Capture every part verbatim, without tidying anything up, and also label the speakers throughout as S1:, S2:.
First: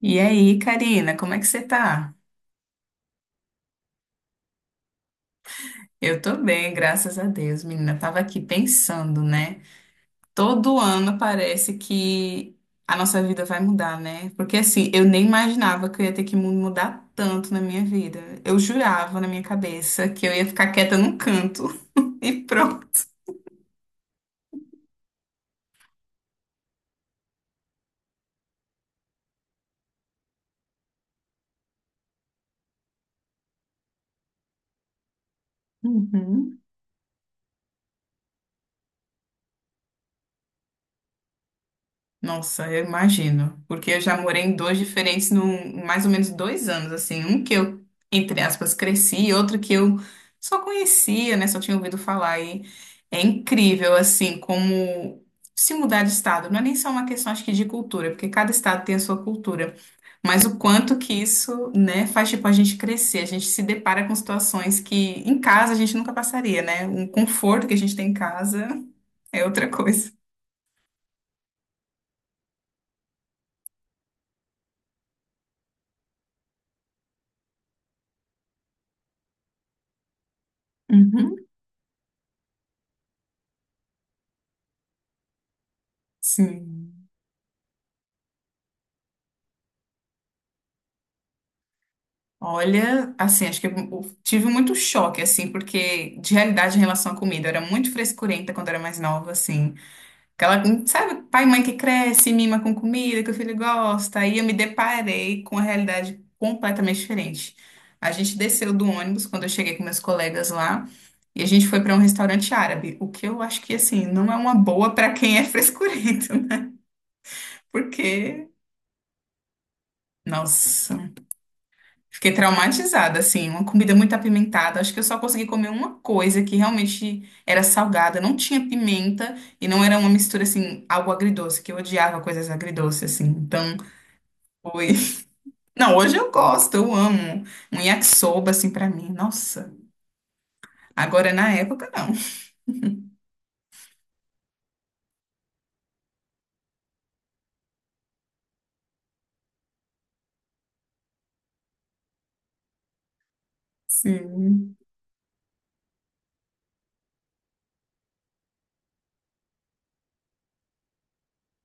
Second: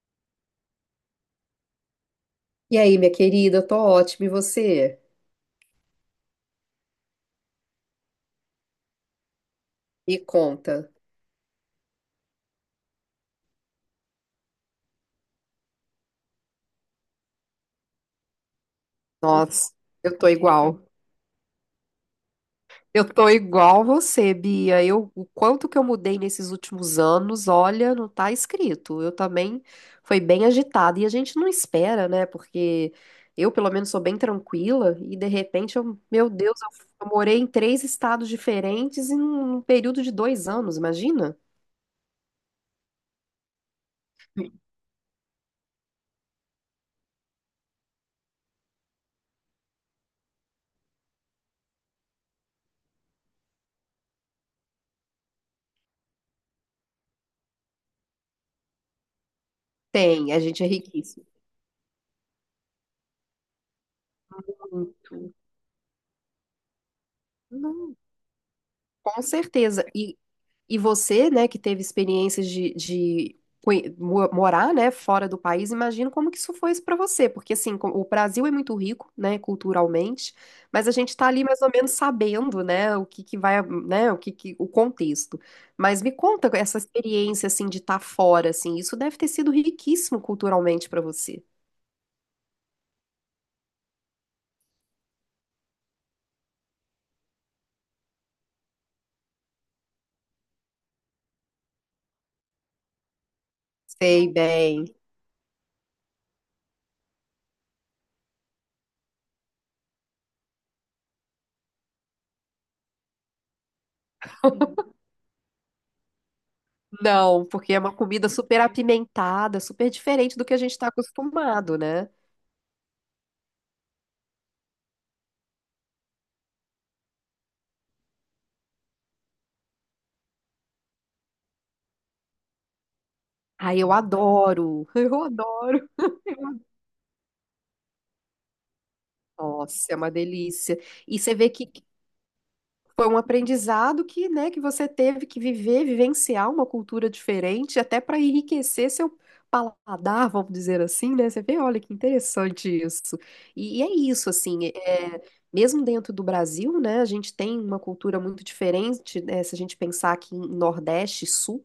S1: E aí, Karina, como é que você tá?
S2: E aí, minha querida, eu tô ótima. E você?
S1: Eu tô bem, graças a Deus, menina. Tava aqui pensando, né?
S2: Me conta.
S1: Todo ano parece que a nossa vida vai mudar, né? Porque assim, eu nem imaginava que eu ia ter que mu- mudar tanto na minha vida. Eu jurava na minha
S2: Nossa,
S1: cabeça
S2: eu
S1: que
S2: tô
S1: eu ia ficar
S2: igual.
S1: quieta num canto e
S2: Eu
S1: pronto.
S2: tô igual você, Bia. Eu, o quanto que eu mudei nesses últimos anos, olha, não tá escrito. Eu também foi bem agitada e a gente não espera, né? Porque eu, pelo menos, sou bem tranquila e de repente eu, meu Deus,
S1: Uhum.
S2: eu, eu morei em três estados diferentes em um período de dois anos, imagina?
S1: Nossa, eu imagino. Porque eu já morei em dois diferentes num mais ou menos dois anos, assim. Um que eu, entre aspas, cresci, e outro que eu só conhecia, né? Só tinha ouvido falar. E é incrível, assim, como se mudar de estado. Não é nem só uma questão, acho que, de cultura, porque cada estado tem a sua cultura.
S2: Tem, a
S1: Mas o
S2: gente é
S1: quanto que
S2: riquíssimo.
S1: isso, né, faz, tipo, a gente crescer. A gente se depara com situações que em casa a gente nunca passaria, né? Um conforto que a gente
S2: Muito.
S1: tem em casa
S2: Com
S1: é outra
S2: certeza.
S1: coisa.
S2: E, e você, né, que teve experiências de, de conhe- mo- morar, né, fora do país, imagino como que isso foi para você, porque assim, co- o Brasil é muito rico, né, culturalmente, mas a gente está
S1: Uhum.
S2: ali mais ou menos sabendo, né, o que que vai, né, o que que, o contexto. Mas me conta essa
S1: Sim.
S2: experiência assim de estar fora, assim, isso deve ter sido riquíssimo culturalmente para você.
S1: Olha, assim, acho que eu tive muito choque, assim, porque de realidade em relação à comida, eu era muito frescurenta quando era mais nova, assim. Aquela, sabe, pai e mãe que cresce, mima com comida, que o filho gosta,
S2: Sei
S1: aí eu me
S2: bem.
S1: deparei com a realidade completamente diferente. A gente desceu do ônibus quando eu cheguei com meus colegas lá, e a gente foi para um restaurante árabe, o que eu acho que, assim, não é uma boa para quem é frescurento, né?
S2: Não, porque é uma comida
S1: Porque,
S2: super apimentada, super diferente do que a gente está
S1: nossa.
S2: acostumado, né?
S1: Fiquei traumatizada, assim, uma comida muito apimentada. Acho que eu só consegui comer uma coisa que realmente era salgada, não tinha pimenta e não era uma mistura, assim, algo agridoce, que eu odiava coisas agridoces, assim. Então,
S2: Ai, eu adoro,
S1: foi.
S2: eu adoro.
S1: Não, hoje eu gosto, eu amo. Um yakisoba, assim, pra mim, nossa.
S2: Nossa, é uma delícia. E
S1: Agora,
S2: você
S1: na
S2: vê que
S1: época, não.
S2: foi um aprendizado que, né, que você teve que viver, vivenciar uma cultura diferente, até para enriquecer seu paladar, vamos dizer assim, né? Você vê, olha que interessante isso. E, e é isso, assim,
S1: Sim.
S2: é, mesmo dentro do Brasil, né, a gente tem uma cultura muito diferente, né, se a gente pensar aqui em Nordeste e Sul.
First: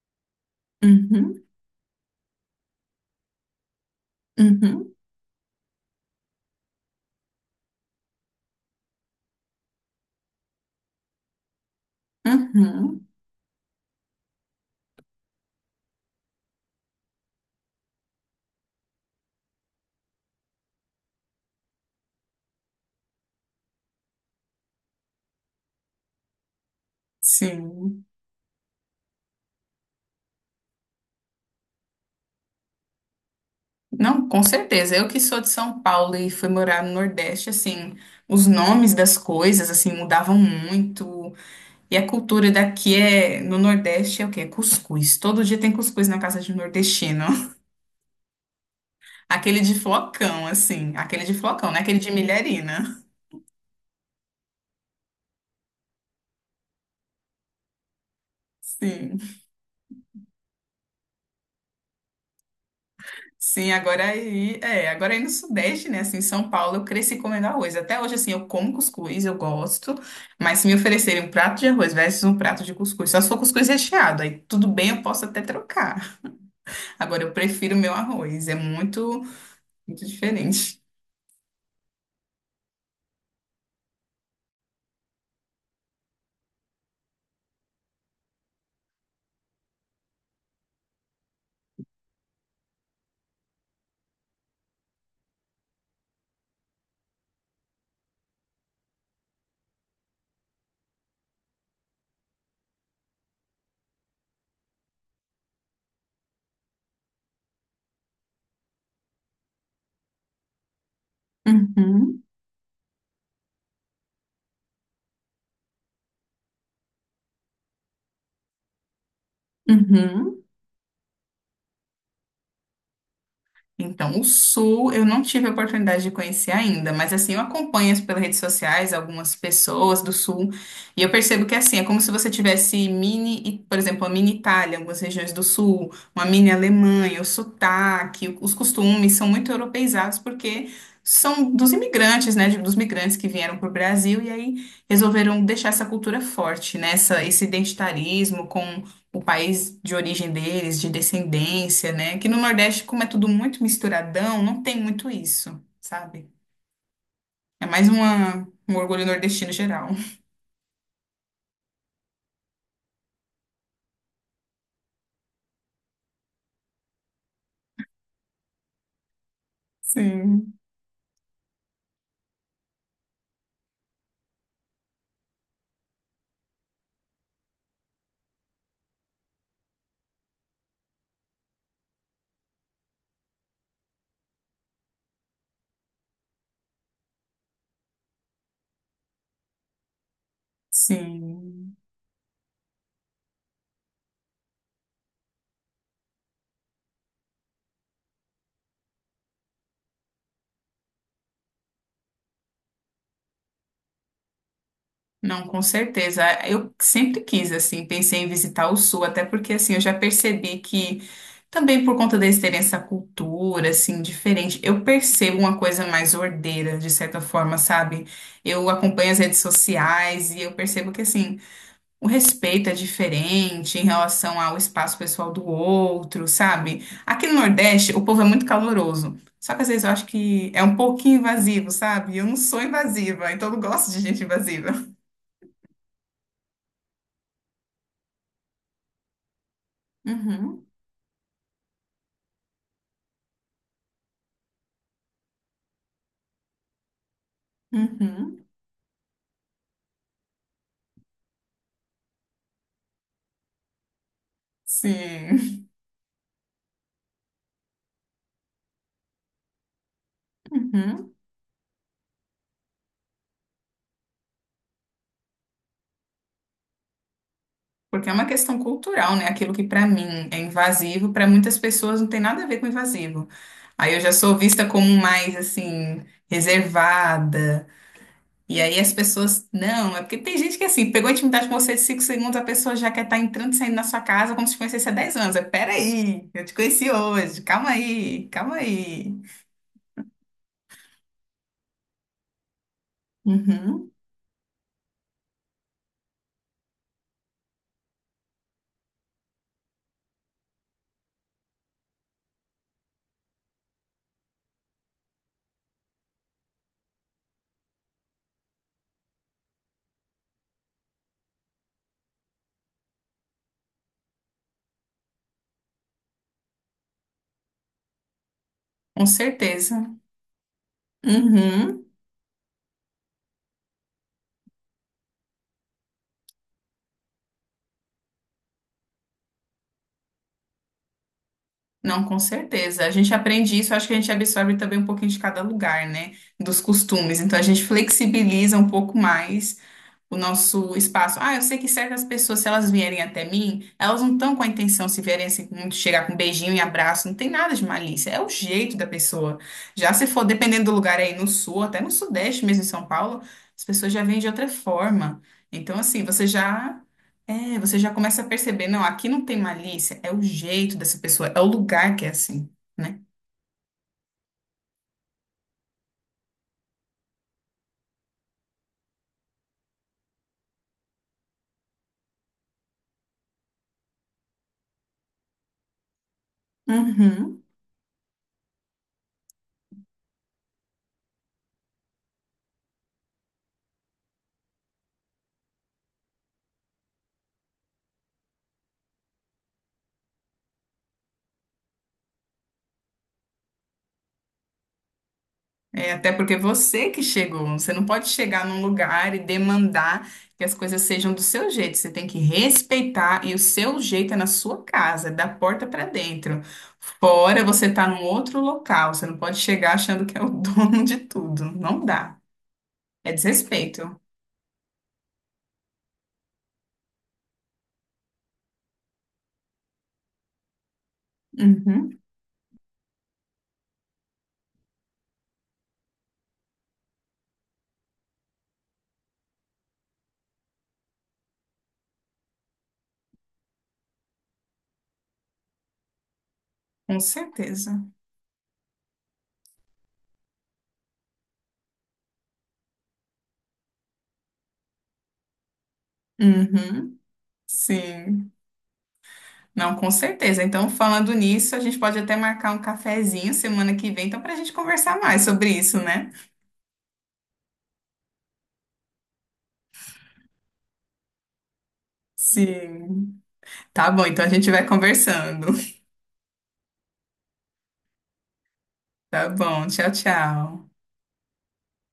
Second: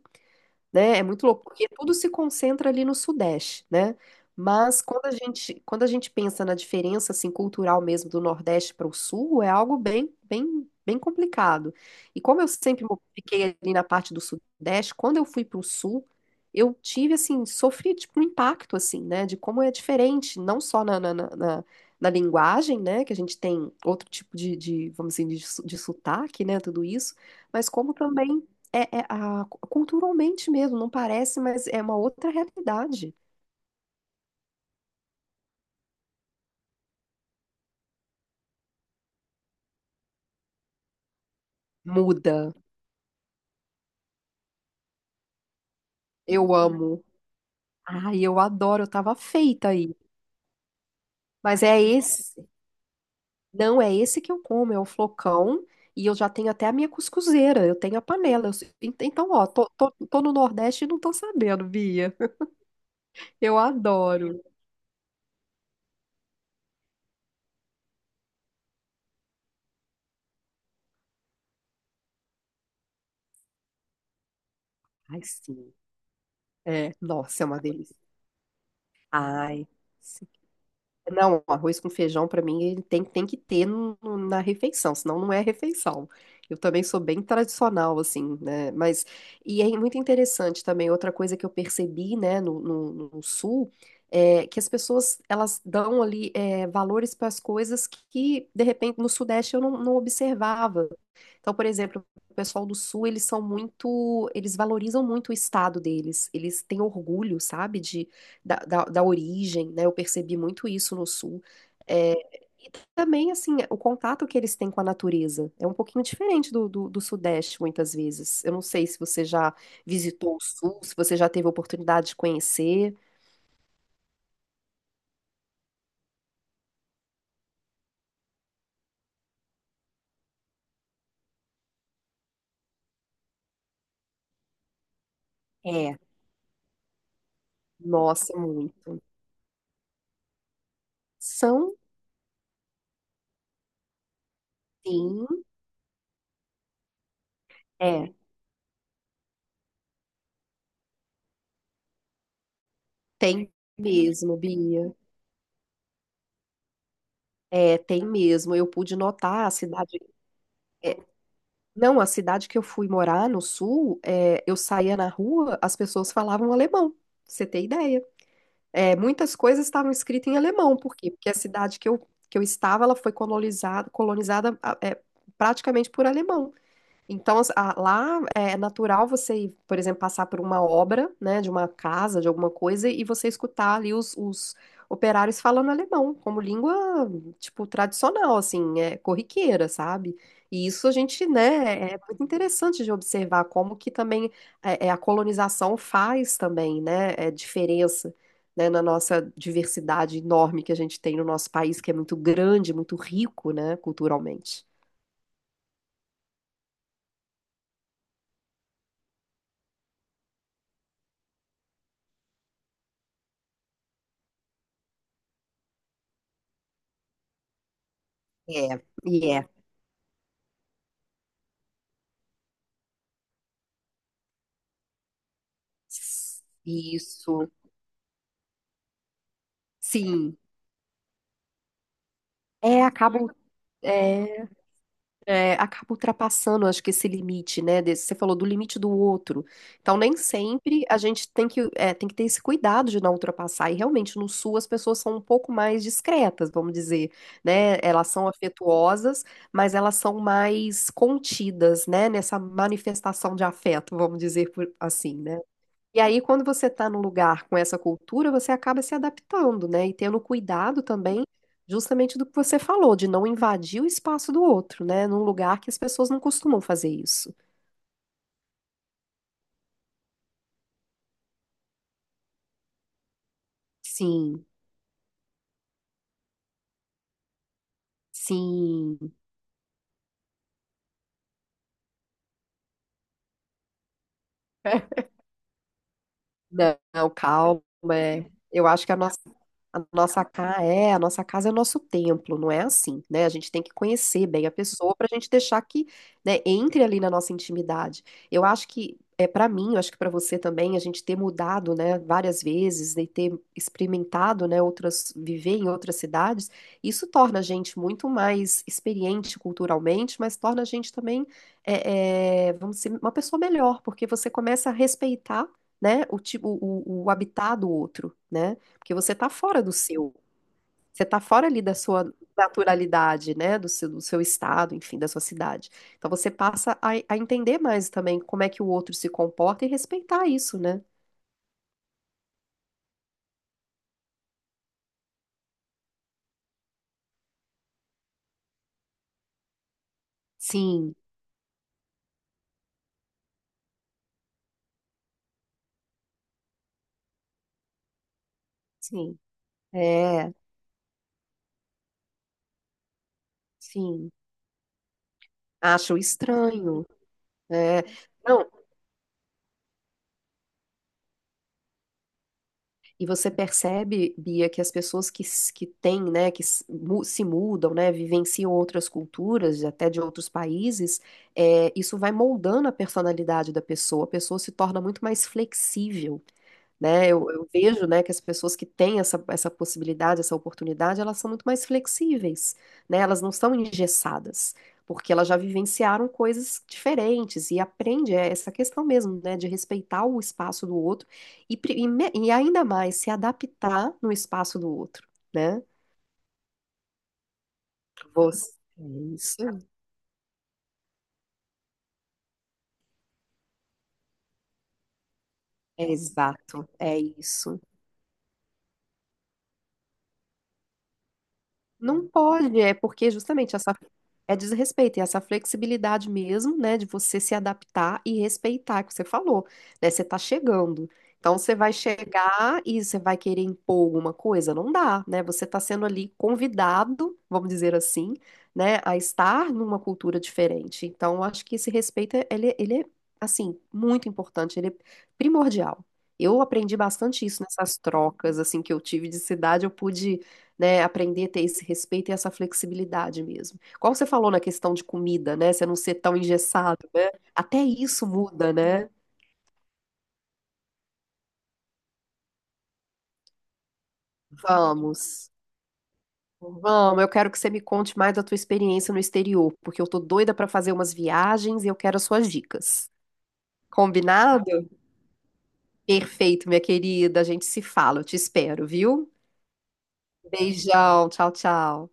S2: Né? É muito
S1: Uhum,
S2: louco, porque tudo se concentra ali no Sudeste, né? Mas
S1: uhum,
S2: quando a gente, quando a gente pensa na diferença assim cultural mesmo do Nordeste para o Sul, é algo bem, bem, bem complicado. E como eu sempre mo-
S1: uhum.
S2: fiquei ali na parte do Sudeste, quando eu fui para o Sul, eu tive assim, sofri tipo um impacto assim, né? De como é diferente, não só na, na, na, na- na linguagem, né? Que a gente tem outro tipo de, de vamos dizer, de, su- de sotaque, né? Tudo isso, mas como
S1: Sim.
S2: também é, é a, culturalmente mesmo, não parece, mas é uma outra realidade.
S1: Não, com certeza. Eu que sou de São Paulo e fui morar no Nordeste, assim, os nomes das coisas, assim, mudavam muito. E a cultura
S2: Muda.
S1: daqui é, no Nordeste, é o quê? É cuscuz. Todo dia tem cuscuz na casa de
S2: Eu
S1: um
S2: amo.
S1: nordestino.
S2: Ai, eu adoro, eu tava
S1: Aquele
S2: feita
S1: de
S2: aí.
S1: flocão, assim. Aquele de
S2: Mas
S1: flocão, né?
S2: é
S1: Aquele de
S2: esse,
S1: milharina.
S2: não é esse que eu como, é o flocão. E eu já tenho até a minha cuscuzeira, eu tenho a panela. Eu sei- ent-
S1: Sim.
S2: então, ó, tô, tô, tô no Nordeste e não tô sabendo, Bia. Eu
S1: Sim, agora
S2: adoro.
S1: aí, é, agora aí no Sudeste, né? Assim, em São Paulo, eu cresci comendo arroz. Até hoje, assim, eu como cuscuz, eu gosto. Mas se me oferecerem um prato de arroz versus um prato de cuscuz, só se for cuscuz recheado, aí tudo bem, eu
S2: Ai,
S1: posso até
S2: sim.
S1: trocar.
S2: É,
S1: Agora, eu
S2: nossa, é uma
S1: prefiro o meu
S2: delícia.
S1: arroz. É muito,
S2: Ai,
S1: muito
S2: sim.
S1: diferente.
S2: Não, arroz com feijão pra mim ele tem, tem que ter no- no- na refeição, senão não é refeição. Eu também sou bem tradicional, assim, né? Mas, e é muito interessante também, outra coisa que eu percebi, né, no, no- no Sul, é que as pessoas, elas dão ali é, valores para as coisas que, de repente, no Sudeste eu não, não observava, então, por exemplo, o pessoal do Sul, eles são muito, eles valorizam muito o estado deles. Eles têm orgulho, sabe, de, da, da, da origem, né? Eu percebi muito isso no Sul. É,
S1: Uhum,
S2: e também, assim, o contato que eles têm com a natureza é um pouquinho diferente do, do, do Sudeste, muitas vezes. Eu não sei se você já visitou o
S1: uhum.
S2: Sul, se você já teve a oportunidade de conhecer.
S1: Então, o Sul eu não tive a oportunidade de conhecer ainda, mas assim, eu acompanho as- pelas redes sociais algumas pessoas do Sul e eu percebo que assim, é como se você tivesse mini, por exemplo, a mini Itália, algumas regiões do Sul,
S2: É,
S1: uma mini Alemanha, o sotaque,
S2: nossa,
S1: o- os
S2: muito.
S1: costumes são muito europeizados porque são
S2: São,
S1: dos imigrantes, né, de- dos migrantes que vieram para o Brasil e aí
S2: sim,
S1: resolveram deixar essa cultura forte, né, essa- esse
S2: é,
S1: identitarismo o país de origem deles, de descendência, né? Que no Nordeste, como é tudo
S2: tem
S1: muito
S2: mesmo,
S1: misturadão, não tem
S2: Bia.
S1: muito isso, sabe? É
S2: É,
S1: mais
S2: tem
S1: uma,
S2: mesmo. Eu
S1: um
S2: pude
S1: orgulho
S2: notar
S1: nordestino
S2: a
S1: geral.
S2: cidade. É, não, a cidade que eu fui morar no sul, é, eu saía na rua, as pessoas falavam alemão. Pra você tem ideia? É, muitas coisas estavam escritas em
S1: Sim,
S2: alemão. Por quê? Porque a cidade que eu, que eu estava, ela foi colonizada, colonizada ah, é, praticamente por alemão. Então, as- a- lá é natural você, ir, por exemplo, passar por uma obra, né, de uma casa, de alguma coisa, e você escutar ali os, os operários falando alemão, como língua, tipo, tradicional, assim, é corriqueira, sabe? E isso a gente,
S1: sim.
S2: né, é muito interessante de observar como que também é, é, a colonização faz também, né, é, diferença, né, na nossa diversidade enorme que a gente tem no nosso país, que é muito grande, muito rico, né, culturalmente.
S1: Não, com certeza. Eu sempre quis, assim, pensei em visitar o Sul, até porque, assim, eu já percebi que, também por conta deles terem essa cultura, assim, diferente, eu percebo uma coisa mais ordeira, de certa forma, sabe?
S2: É,
S1: Eu acompanho as
S2: e
S1: redes
S2: é.
S1: sociais e eu percebo que, assim, o respeito é diferente em relação ao espaço pessoal do outro, sabe? Aqui no
S2: Isso,
S1: Nordeste, o povo é muito caloroso. Só que às vezes eu acho
S2: sim.
S1: que é um pouquinho invasivo, sabe? Eu não sou
S2: É, acaba,
S1: invasiva, então eu não gosto de gente
S2: é,
S1: invasiva.
S2: é, acaba ultrapassando, acho que esse limite, né? Desse- você falou do limite do outro. Então, nem
S1: Uhum,
S2: sempre a gente tem que, é, tem que ter esse cuidado de não ultrapassar. E realmente, no Sul, as pessoas são um pouco mais discretas, vamos dizer, né? Elas são
S1: uhum,
S2: afetuosas, mas elas são mais contidas, né? Nessa manifestação de afeto, vamos dizer por- assim, né.
S1: sim.
S2: E aí, quando você está num lugar com essa cultura, você acaba se adaptando, né? E tendo cuidado
S1: Uhum.
S2: também, justamente do que você falou, de não invadir o espaço do outro, né? Num lugar que as pessoas não costumam fazer isso.
S1: Porque é uma questão cultural, né? Aquilo que pra mim é invasivo, pra muitas pessoas não tem nada a ver com invasivo. Aí eu já sou
S2: Sim,
S1: vista como mais assim, reservada. E aí as
S2: sim.
S1: pessoas, não, é porque tem gente que assim, pegou a intimidade com você de cinco segundos, a pessoa já quer estar entrando e saindo na sua casa como se te conhecesse há dez anos. É, peraí, eu te conheci
S2: Não,
S1: hoje,
S2: calma.
S1: calma
S2: É.
S1: aí, calma
S2: Eu acho que a
S1: aí.
S2: nossa, a nossa casa é, a nossa casa é o nosso templo, não é assim, né? A gente tem que
S1: Uhum,
S2: conhecer bem a pessoa para a gente deixar que, né, entre ali na nossa intimidade. Eu acho que é para mim, eu acho que para você também, a gente ter mudado, né, várias vezes e ter experimentado, né, outras, viver em outras cidades, isso torna a gente muito mais experiente culturalmente, mas torna a gente também, é, é, vamos dizer, uma pessoa melhor, porque você começa a respeitar né, o tipo, o, o habitar do outro, né? Porque
S1: com
S2: você tá fora do
S1: certeza.
S2: seu, você tá fora ali da
S1: Uhum,
S2: sua naturalidade, né, do seu, do seu estado, enfim, da sua cidade. Então você passa a, a entender mais também como é que o outro se comporta e respeitar isso, né?
S1: não, com certeza. A gente aprende isso, acho que a gente absorve também um pouquinho de cada lugar, né? Dos costumes. Então a gente flexibiliza um pouco mais o nosso
S2: Sim,
S1: espaço. Ah, eu sei que certas pessoas, se elas vierem até mim, elas não estão com a intenção, se vierem assim, com- chegar com um beijinho e abraço, não tem nada de malícia, é o jeito da
S2: sim,
S1: pessoa. Já se for,
S2: é,
S1: dependendo do lugar é aí no sul, até no sudeste mesmo, em São Paulo, as pessoas já
S2: sim.
S1: vêm de outra forma. Então,
S2: Acho
S1: assim, você já.
S2: estranho,
S1: É, você
S2: é.
S1: já começa a
S2: Não,
S1: perceber, não, aqui não tem malícia, é o jeito dessa pessoa, é o lugar que é assim, né?
S2: e você percebe, Bia, que as pessoas que, s- que têm, né, que s- mu- se mudam, né, vivenciam outras culturas, até de outros países, é, isso vai moldando a personalidade da pessoa. A pessoa se torna muito mais flexível né? Eu,
S1: Uhum.
S2: eu vejo, né, que as pessoas que têm essa, essa possibilidade, essa oportunidade, elas são muito mais flexíveis, né? Elas não são engessadas, porque elas já vivenciaram coisas diferentes e aprende é, essa questão mesmo, né, de respeitar o espaço do outro e, pri- e, me- e ainda mais se adaptar no espaço do outro, né?
S1: É, até porque você que chegou, você não pode chegar
S2: Você,
S1: num
S2: é
S1: lugar e
S2: isso,
S1: demandar que as coisas sejam do seu jeito. Você tem que respeitar e o seu jeito é na sua casa, é da porta para
S2: é
S1: dentro.
S2: exato, é
S1: Fora
S2: isso.
S1: você tá num outro local, você não pode chegar achando que é o dono de tudo. Não
S2: Não
S1: dá.
S2: pode, é porque
S1: É
S2: justamente essa
S1: desrespeito.
S2: é desrespeito, e essa flexibilidade mesmo, né, de você se adaptar e respeitar, que você falou, né, você tá chegando. Então você vai
S1: Uhum,
S2: chegar e você vai querer impor alguma coisa, não dá, né? Você tá sendo ali convidado, vamos dizer assim, né, a estar numa cultura diferente. Então eu acho que esse respeito é- ele, ele é assim, muito importante, ele é primordial. Eu aprendi
S1: com
S2: bastante isso nessas
S1: certeza.
S2: trocas assim que eu tive de cidade, eu pude né, aprender a ter esse respeito e essa flexibilidade mesmo. Qual você falou na questão de comida, né, você não ser tão engessado,
S1: Uhum,
S2: né? Até isso
S1: sim.
S2: muda, né?
S1: Não, com certeza. Então, falando nisso, a gente pode até marcar um cafezinho semana que vem, então, para a gente conversar mais
S2: Vamos.
S1: sobre isso, né?
S2: Vamos, eu quero que você me conte mais da tua experiência no exterior, porque eu tô doida para fazer umas viagens e eu quero as suas dicas.
S1: Sim. Tá bom, então a
S2: Combinado?
S1: gente vai conversando.
S2: Perfeito, minha querida. A gente se fala, eu te espero, viu?
S1: Tá bom, tchau, tchau.
S2: Beijão, tchau, tchau.